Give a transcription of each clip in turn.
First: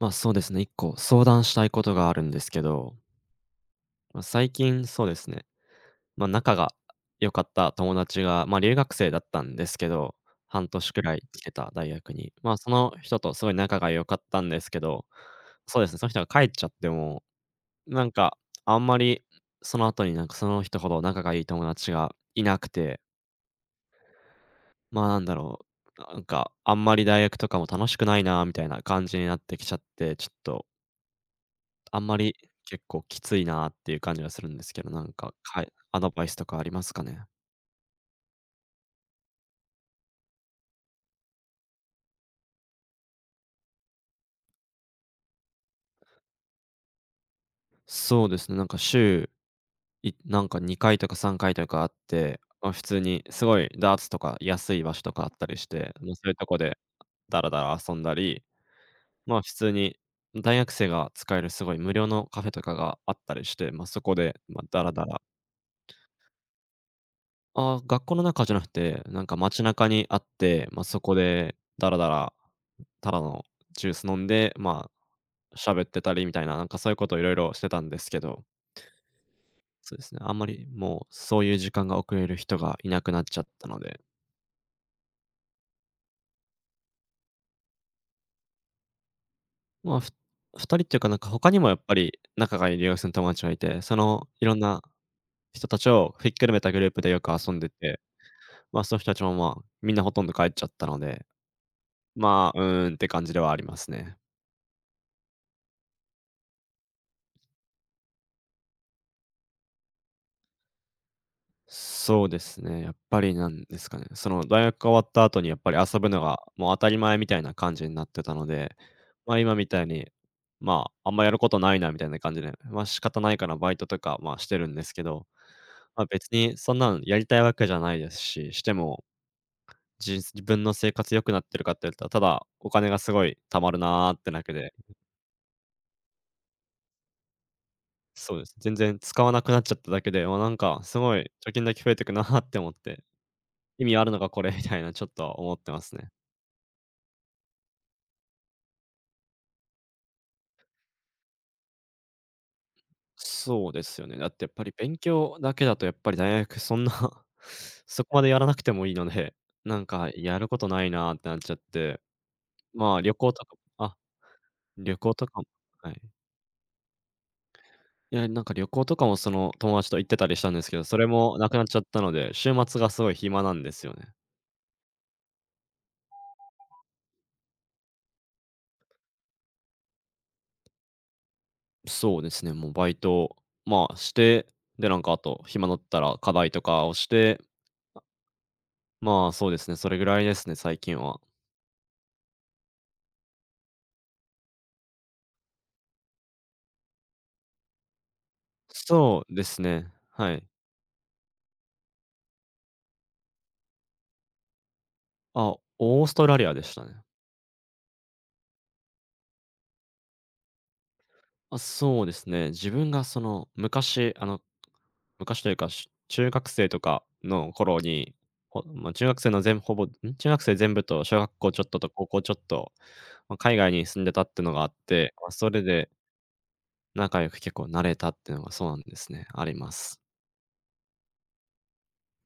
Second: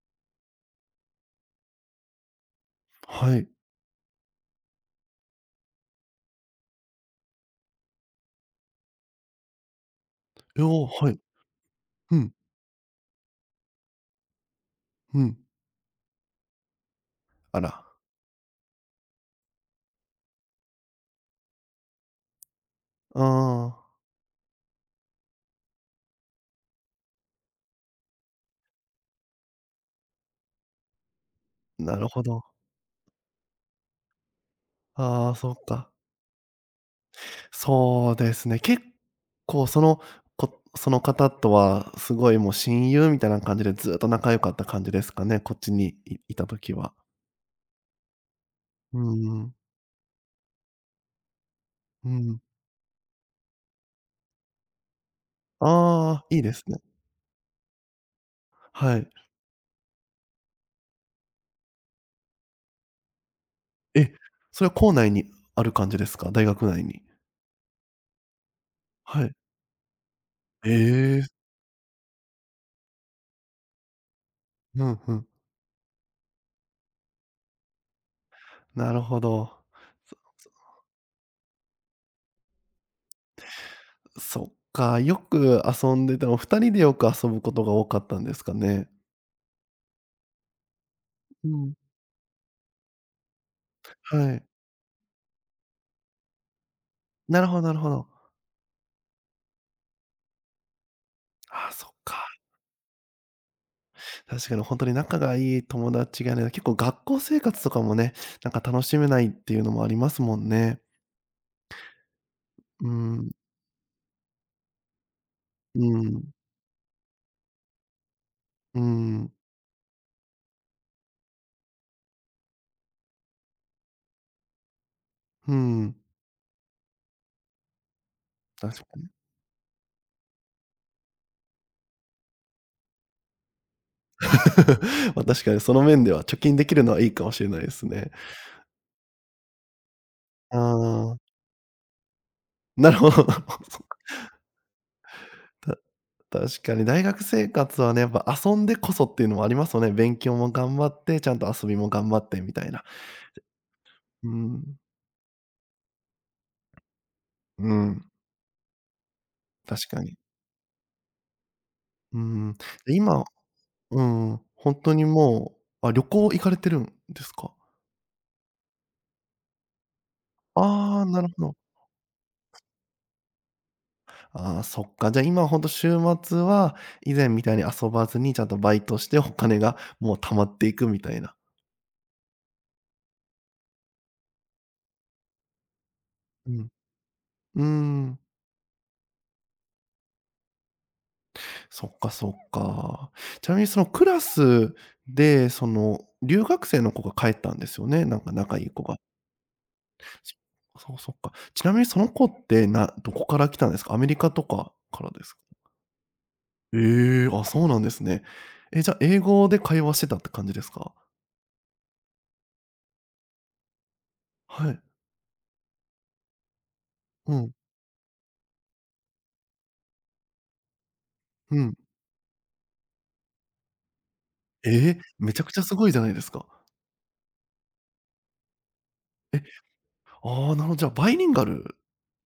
そうですね、1個相談したいことがあるんですけど、はい。最近そうですね、仲が良かった友達が、留学生だったんですけど、半おお、年くはらい。い来てた大学うに。ん、その人とすごい仲が良かったんですけど、うん。そうですね、その人が帰っちゃっても、あら。なんか、あんまりその後にその人ほど仲がいい友達がいなくて、あまあ、なんだろあんまり大学とかも楽しくないなみたいな感じになってきちゃって、ちょっとあ、なあんるまほりど。結構きついなっていう感じがするんですけど、なんあか、あ、そかっいか。アドバイスとかありますかね？そうですね。結構その、こその方とはすごいもう親友みたいな感じでずっと仲良かった感じですかね、こっちにいた時は。そうですね、なんかう週、ん、いなんか2回とか3回とかあっうて、ん。普通にすごいダーツとか安い場所とかあったりして、まああそあ、ういういいとでこすでね。ダラダラ遊んだり、はい。普通に大学生が使えるすごい無料のカフェとかがあったりして、そえ、こで、それはダラ校ダ内ラ、にある感じですか？大学内に。ああ、学校の中じゃなくて、なんはい。か街中にあって、そこええ、でダラダラ、ただのジュース飲んで、うん、うん。喋ってたりみたいな、なんかそういうことをいろいろしてたんですけど、なるほど。そうですね、あんまりもうそういう時間が遅れる人がいなくなっちゃったので、そっか、よく遊んでたお二人でよく遊ぶことが多かったんですかね？まあ、ふ2人っていうかなんかう他にもやん。っぱり仲がいい留学生の友達がいて、そのはい。いろんな人たちをひっくるめたグループでよくなる遊ほんどでなるほて、ど。その人たちもみんなほとんど帰っちゃったので、ああ、そっか。うーんって感じではありますね。確かにほんとに仲がいい友達がね、結構学校生活とかもね、なんか楽しめないっていうのもありますもんね。そうですね、うーやっぱん、りなんですかね、その大学が終わった後にやっぱりう遊ぶのん、がもう当たり前みたいな感じになってたので、うん、今みたいに、あんまやることないなみたいな感じで、仕方ないからバイトとか、してるんですけど、うん、別にそんなのやりたいわけじゃないですし、して確かもに。自分の生活良くなってるかって言ったら、ただお金がすごい貯まるなーってだけで、ま、確かにその面では貯金できるのはいいかもしれないですね。そうです。全然使わなくなっちゃっただけで、なんあかすごあ、い貯金だけ増えてくなーって思っなるて、ほどなるほど。そっ意味か。あるのかこれ みたいなちょっと思ってますね。確かに大学生活はね、やっぱ遊んでこそっていうのもありますよね。勉強も頑張って、ちゃんと遊びも頑張ってみたいな。そうですよね。だうってやっぱりん。勉強だけだとやっぱり大学そんな うそん、こまでやらなくてもいいので、な確んかかに。やることないなーってなっちゃって、うん。でまあ旅今行とかあ、うん、本当旅に行とかも、もう、はあ、い。旅行行かれてるんですか？いや、なんか旅行とかもその友達と行ってたりしたんですけど、そあれあ、なるもほなくど。なっちゃったので、週末がすごい暇なんですよね。ああ、そっか。じゃ、今ほんと週末は、以前みたいに遊ばずに、ちゃんとバイトしてお金がもう貯まっていくみたいな。そうですね、もうバイト、して、で、なんかあと暇だったら課題うとん。かをして、うーん。そうですね、それぐらいですね、最近は。そっかそっか。ちなみにそのクラスで、その留学生の子が帰ったんですよね、なんか仲いい子が。そうですね。はい。そそう、そっか。ちなみにその子って、どこから来たんですか？アメリカとかからですか？あ、オーストラリアでしたね。ええ、あ、そうなんですね。え、じゃ、英語で会話してたって感じですか？あ、そうですね。自分がその昔、はい。昔というか、中学生とかうん、の頃に、ほまあ、中学生の全ほぼん、中学生全部と小学校ちうょっん。とと高校ちょっと、海外に住んでたってのがあっええ、て、めちゃそくちれゃすごでいじゃないですか。仲良く結構なれたっていうのがそうなんですね、え、あります。ああ、なるほど、じゃあバイリンガルっ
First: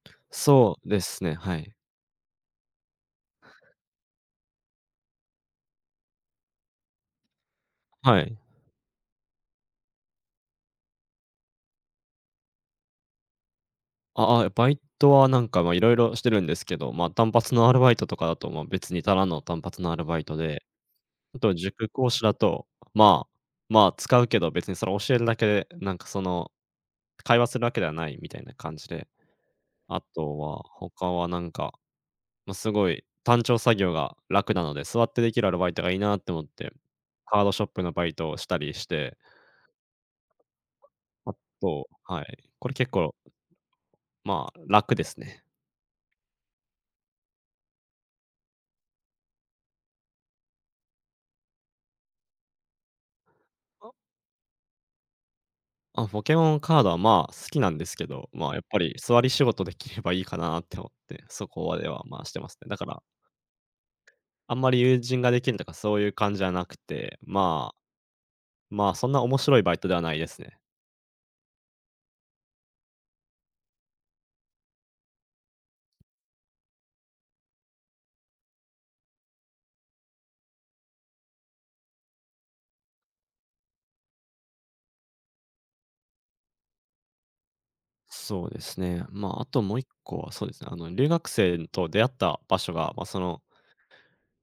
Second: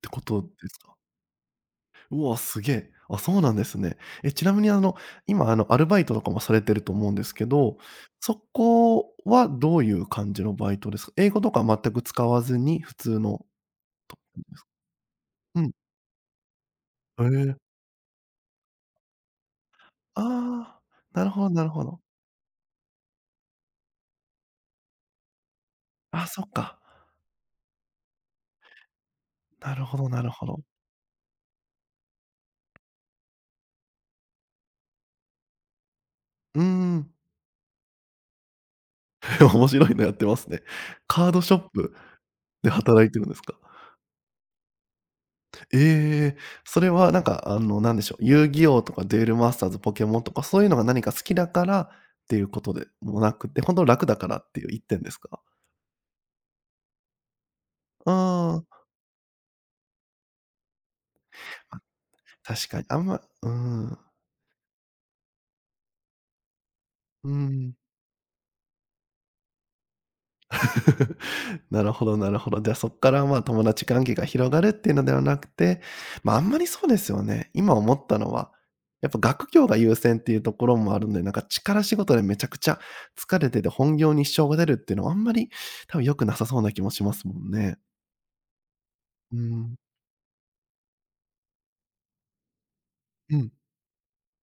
てことでそすうか？ですね、はい。うわ、すげえ。あ、そうなんですね。え、ちなみにあの、今あの、アルバイトとかもされてると思うんですけど、はい。そこはどういう感じのバイトですか？英語とか全く使わずに普通のああ、ですかバイトはなんうか、ん。いろいろしてるんですけど、へ単発え。のアルバイトとかだと、別にただの単発のアルバイトで、ああ、なるあほどとなるほ塾ど。講師だと、まあ、使うけど別にそれ教えるだけで、なんかそあ、そっの、か。会話するわけではないみたいな感じで、なるほあどなるとほど。は他はなんか、すごい単調作業が楽なので、座ってできるアルバイトがいいなって思っうーて、ん。カードショップのバイトをしたりして、面白いのやってますね。カーあドショッとプはい、こでれ結働い構、てるんですか？楽ですね。ええ、それはなんか、なんでしょう、遊戯王とかデュエルマスターズ、ポケモンとか、そういうのが何か好きだからっていうことでもなくて、ほんと楽だからっていう一点ですか？あ、ポケモンカードは、好きなんですけど、やっああ、ぱり座り仕事できればいいかなって思って、そこまあ、では、してますね。確だかかに、あら、んまうーん、あんまり友人ができるとかそういう感じじゃなくて、うーん。そんな面白いバイトではないですね。なるほどなるほど。じゃあ、そっから、まあ、友達関係が広がるっていうのではなくて、ま、あんまりそうですよね。今思ったのは、やっぱ学業が優先っていうところもあるんで、なんか力仕事でめちゃくちゃ疲れてて本業に支障が出るっていうのはあんまり多分良くなさそうな気もしますもんね。そうですね。まうーあ、あともん。う一個はそうですね、留学生と出会った場所が、うん。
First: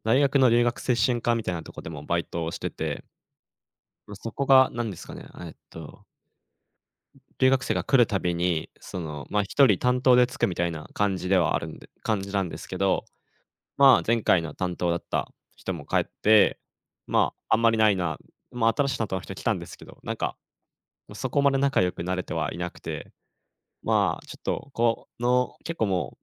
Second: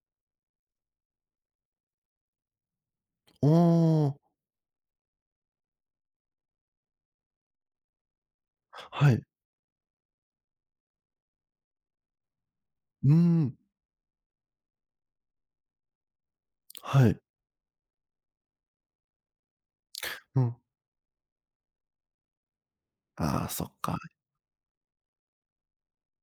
大学の留学生支援課みたいなとこでもバイトをしてて、おーそこが何ですかね、留学生が来るたびに、はい。一人担当でつくみたいな感じではあるんで感じなんですけど、うーん、前回の担当だった人も帰って、はい。まあ、あんまりないな、まあ、新しい担当の人来たんですけど、うん。そこまで仲良くなれてはいなくて、ああ、そっか。まあ、ちょっと、この結構も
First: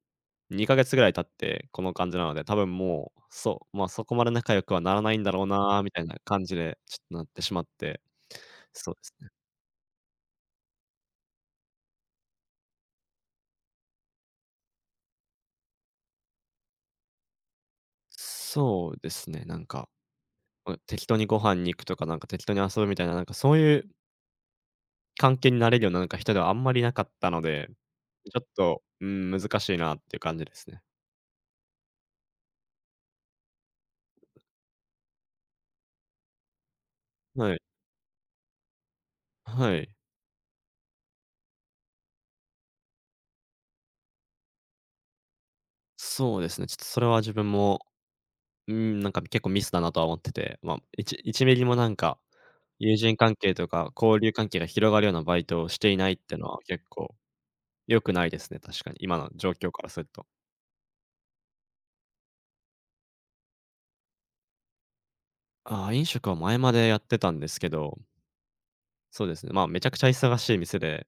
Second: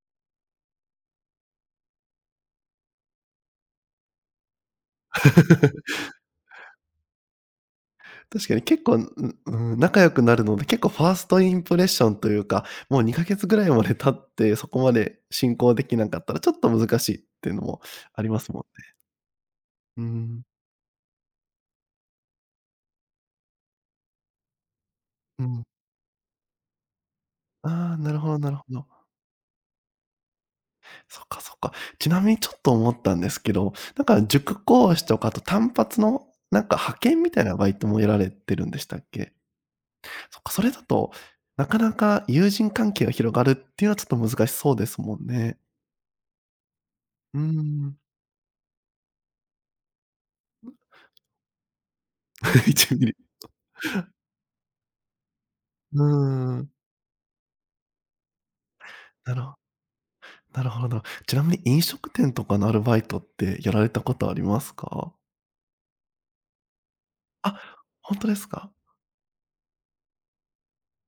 う2ヶ月ぐらい経ってこの感じなので、多分もう、そう、そこまで仲良くはならないんだろうなみ たいな感じで、ちょっとなってしまって。確かに結そう構、でんすね。うん、仲良くなるので、結構ファーストインプレッションというか、もう2か月ぐらいまで経って、そこまで進行できなかったら、ちょっと難しいっていうのもありますもんそね。うですね、うん、適当にご飯に行くとか、なんか適当に遊ぶみたいな、なんかそういう関う係にん。なれるような、なんか人ではあんまりなかったので、ああ、なるほちどょっなるほと、ど。うん、難しいなっていう感じですね。そっかそっか。ちなみにちょっと思ったんですけど、なんか塾講師とか、あと単発のなんか派遣みたいはない。バイトもやられてるんでしたっけ？はい。そっか、それだと、なかなか友人関係が広がるっていうのはちょっと難しそうですもんね。そうですね、ちょっとそれは自うー分も、ん。うーん、なんか結構ミスだなとは思ってて、1ミリもなんか、いち友ミ人リ関係とか交流関係が広がるようなバイトをしていうないってのはーん。結構良くないですね、確かに、今のなる状ほ況からすると。なるほど。ちなみに飲食店とかのアルバイトってやられたことありますか？ああ、飲食は前までやってたんですけあ、ど、ほんとですか？そうですね、めちゃくちゃ忙しい店で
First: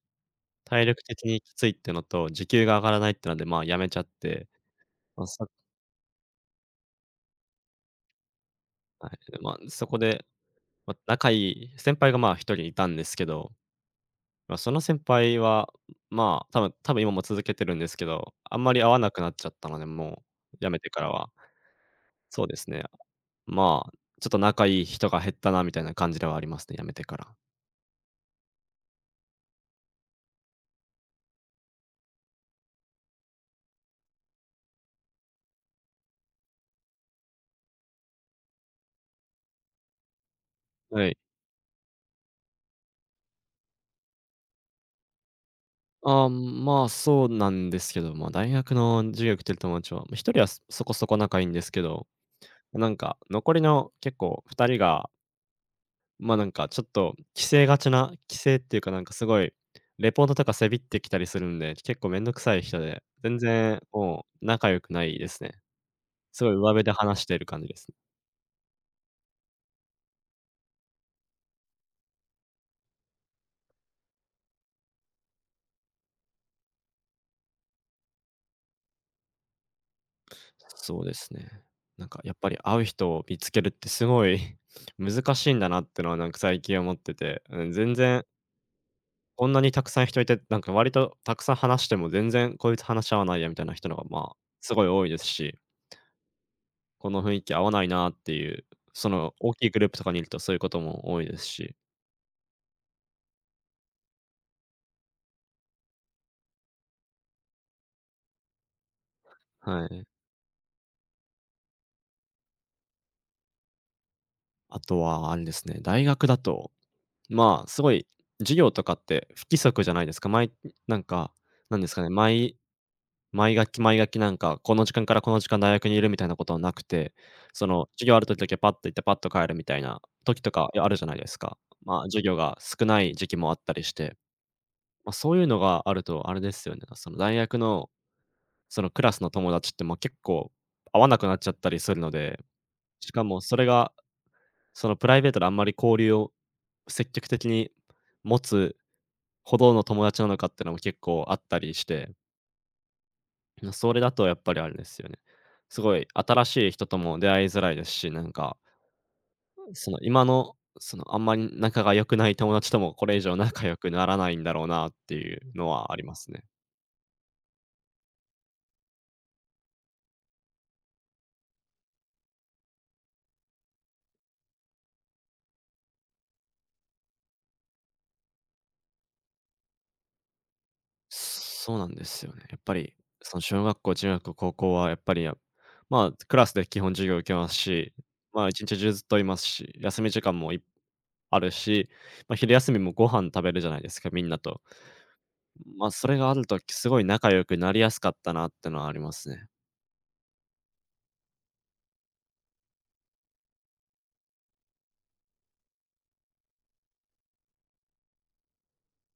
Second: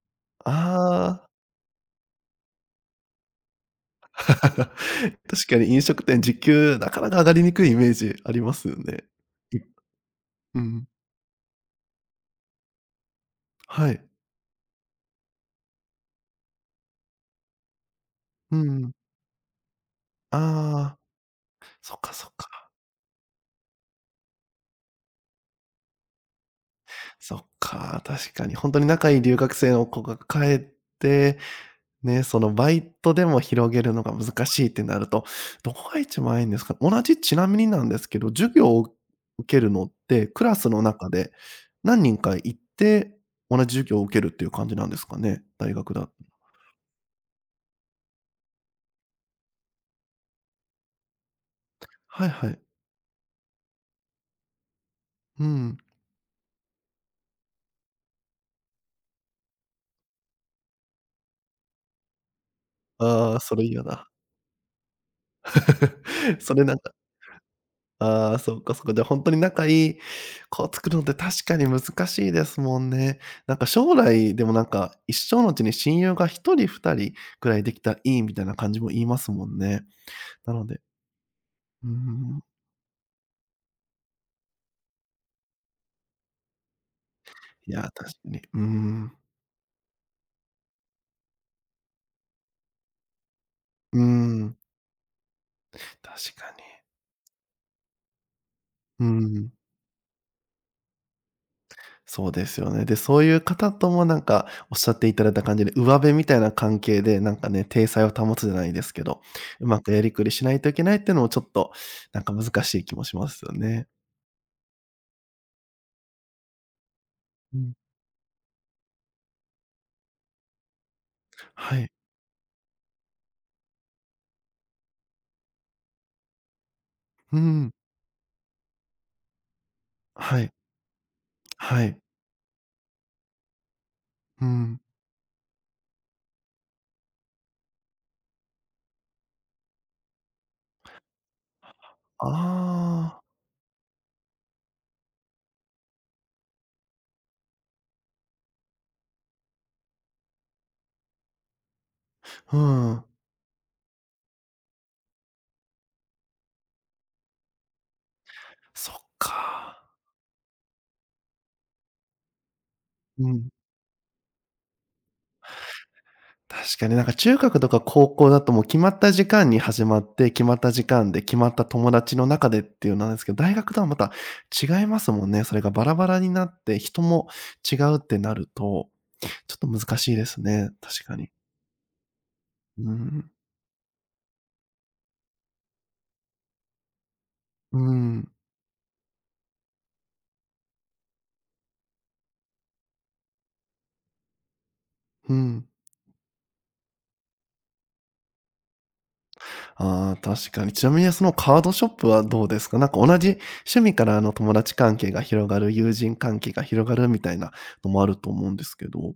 体力的ああ。にきついってのと、時給が上がらないってので、辞めちゃって、確ま、さかに飲食店時給なかなか上がりにくいイメージありますよね。はい、いそこで、うん。仲いい先輩が、1人いたんですけど、はい。その先輩は、多分今も続けてるんですけど、あうんんまりう会ん。わなくなっちゃったので、もう辞めてああ、からは。そっかそっそうですか。ね。まあ、ちょっと仲いい人が減ったなみたいな感じではありますね、辞めてから。そっか、確かにほんとに仲いい留学生の子が帰ってね、そのバイトでも広げるのが難しいってなると、どこが一番いいんですか？同じちなみになんですけど、授業を受けるのって、クラスのは中い。で何人か行って、同じ授業を受けるっていう感じなんですかね？大学だあーまあ、そうなんですけど、大学の授業来てる友達は、人はそこそこ仲いいんですけど、はいはい。なんか残りの結構2人がうん。ちょっと規制がちな規制っていうか、なんかすごいレポートとかせびってきたりするんで、結構めんどくさい人で、あ全あ、それ然嫌だ。もう仲良くないですね。すごいそれ上なん辺でか話している感じですね。ああ、そっかそっか。で本当に仲いい子を作るのって確かに難しいですもんね。なんか将来、でもなんか、一生のうちに親友が一人二人くらいできたらいいみたいな感じも言いますもんね。なのでそうですね。うなんかやっん。ぱり会う人を見つけるってすごい 難しいんだなってのはなんか最近思ってて、うん、いや、全確か然に。うん。こんなにたくさん人いて、なんか割とたくさん話しても全然こいつ話し合わないやみたいな人のうが、ん、すごい多いですし確かに。この雰囲気合わないなっていう、うそのん、大きいグループとかにいるとそういうことも多いですし、そうですよね。で、そういう方ともなんかおっしゃっていただいた感じで、上辺みたいな関係で、なんかね、体裁を保つじゃないですけど、うまはくやい。りくりしないといけないっていうのもちょっと、なんか難しい気もしますよね。あとはあれですね、大学だと、うん。すごい授業とかって不規則じゃないですか。毎なんか、なはんでい。すかね、毎毎学期毎学期この時間からこの時間大学にいるみたいなことはなくて、うそん。の授業ある時だけパッと行ってパッと帰るみたいな時はとい。かあるじゃないですか。はい。授業が少ない時期もあったりして、うん。そういうのがあるとあれですよね、その大学のクラスの友達ってもう結構会わなくなっちゃったりするので、しあかもそれがそのプライベートであんまり交流を積極的に持つほどの友達なのかっていうのも結構あったりして、あ、うん。それだとやっぱりあれですよね。すごい新しい人とも出会いづらいですし、そっか。その今の、そのあんまり仲が良くない友達ともこれ以う上ん。仲良くならないんだろうなっていうのはありますね。確かになんか中学とか高校だともう決まった時間に始まって、決まった時間で、決まった友達の中でっていうのなんですけど、大学とはまた違いますもんね。それがバラバラになって、人も違うってなると、ちょっと難しいですね、確かに。そうなんですよね。やっぱうり、ん。その小学校、中学校、高校はやっぱり、クラスで基本授業を受けますし、うん。一日中ずっといますし、休み時間もあるし、昼休みもご飯食べるじゃないですか、みんなと。うん。それがあるとすごい仲良くなりやすかったなってのはありますね。ああ、確かに。ちなみにそのカードショップはどうですか？なんか同じ趣味からあの友達関係が広がる、友人関係が広がるみたいなのもあると思うんですけど。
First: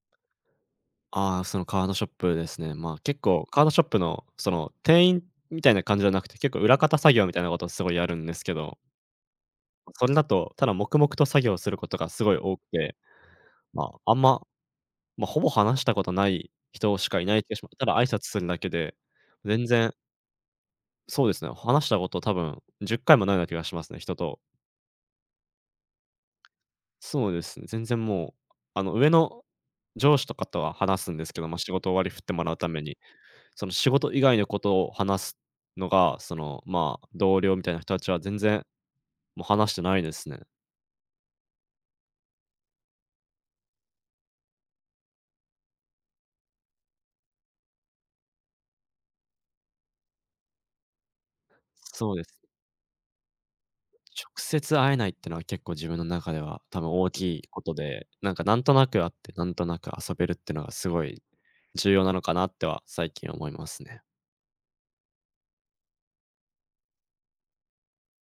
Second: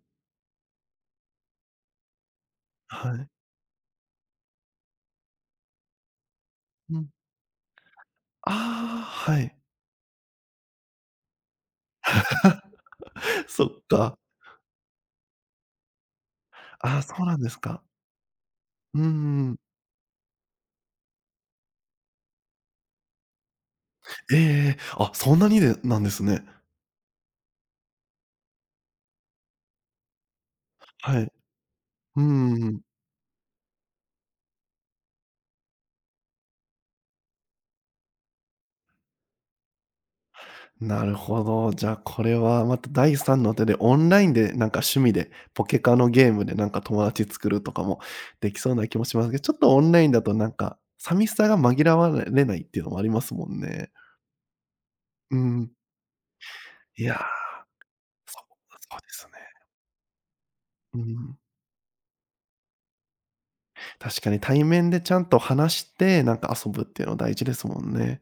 ああ、そのカードショップですね。は結い。構カードショップのその店員みたいな感じじゃなくて、結構裏方うん。作業みたいなことをすごいやるんですけど、ああ、はい。それだと、ただ黙々と作業することがすごい多くて、そっまあ、あか。んまほぼ話したことない人ああ、しそかいうななんい気でがすします。か。ただ挨拶するだけで、うんうん全然そうですね、話したこと多分10回もないような気がしますね、人えと。ええ。あ、そんなにでなんですね。そうですね、全然もう、上司とかとは話すんはですい。けど、ま、仕事終わり振っうてもらんううんたうん。めに、その仕事以外のことを話すのが、同僚みたいな人たちは全然もう話してないですね。なるほど。じゃあ、これはまた第三の手でオンラインでなんか趣味で、ポケカのゲームでなんか友達作るとかもできそうな気もしますけど、ちょっとオンラインだとなんか、寂しさが紛らそうでわす。れないっていうのもありますもんね。直接会えないってのうは結ん。構自分の中では多分い大や、きいことで、なんかなんとなそくうで会っすて、なね。んとなく遊べるってのがすうごいん。重要なのかなっては最近思いますね。確かに対面でちゃんと話して、なんか遊ぶっていうの大事ですもんね。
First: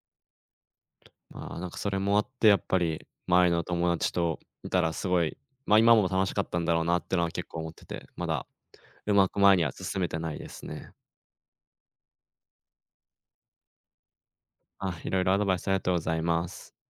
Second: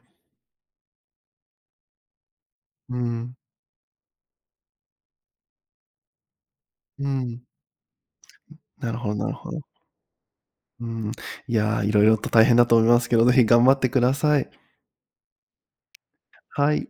なんかそれもあってやっぱうりん。前の友達といたらすごい、ま、今も楽しかったんだろうなっうてのはん。結構思ってて、まだなるほうどまなるくほ前ど。には進めてないですうね。ん。いや、色々と大変だと思いますけど、ぜひ頑張ってください。あ、いろいろアドバイスありがとうございます。はい。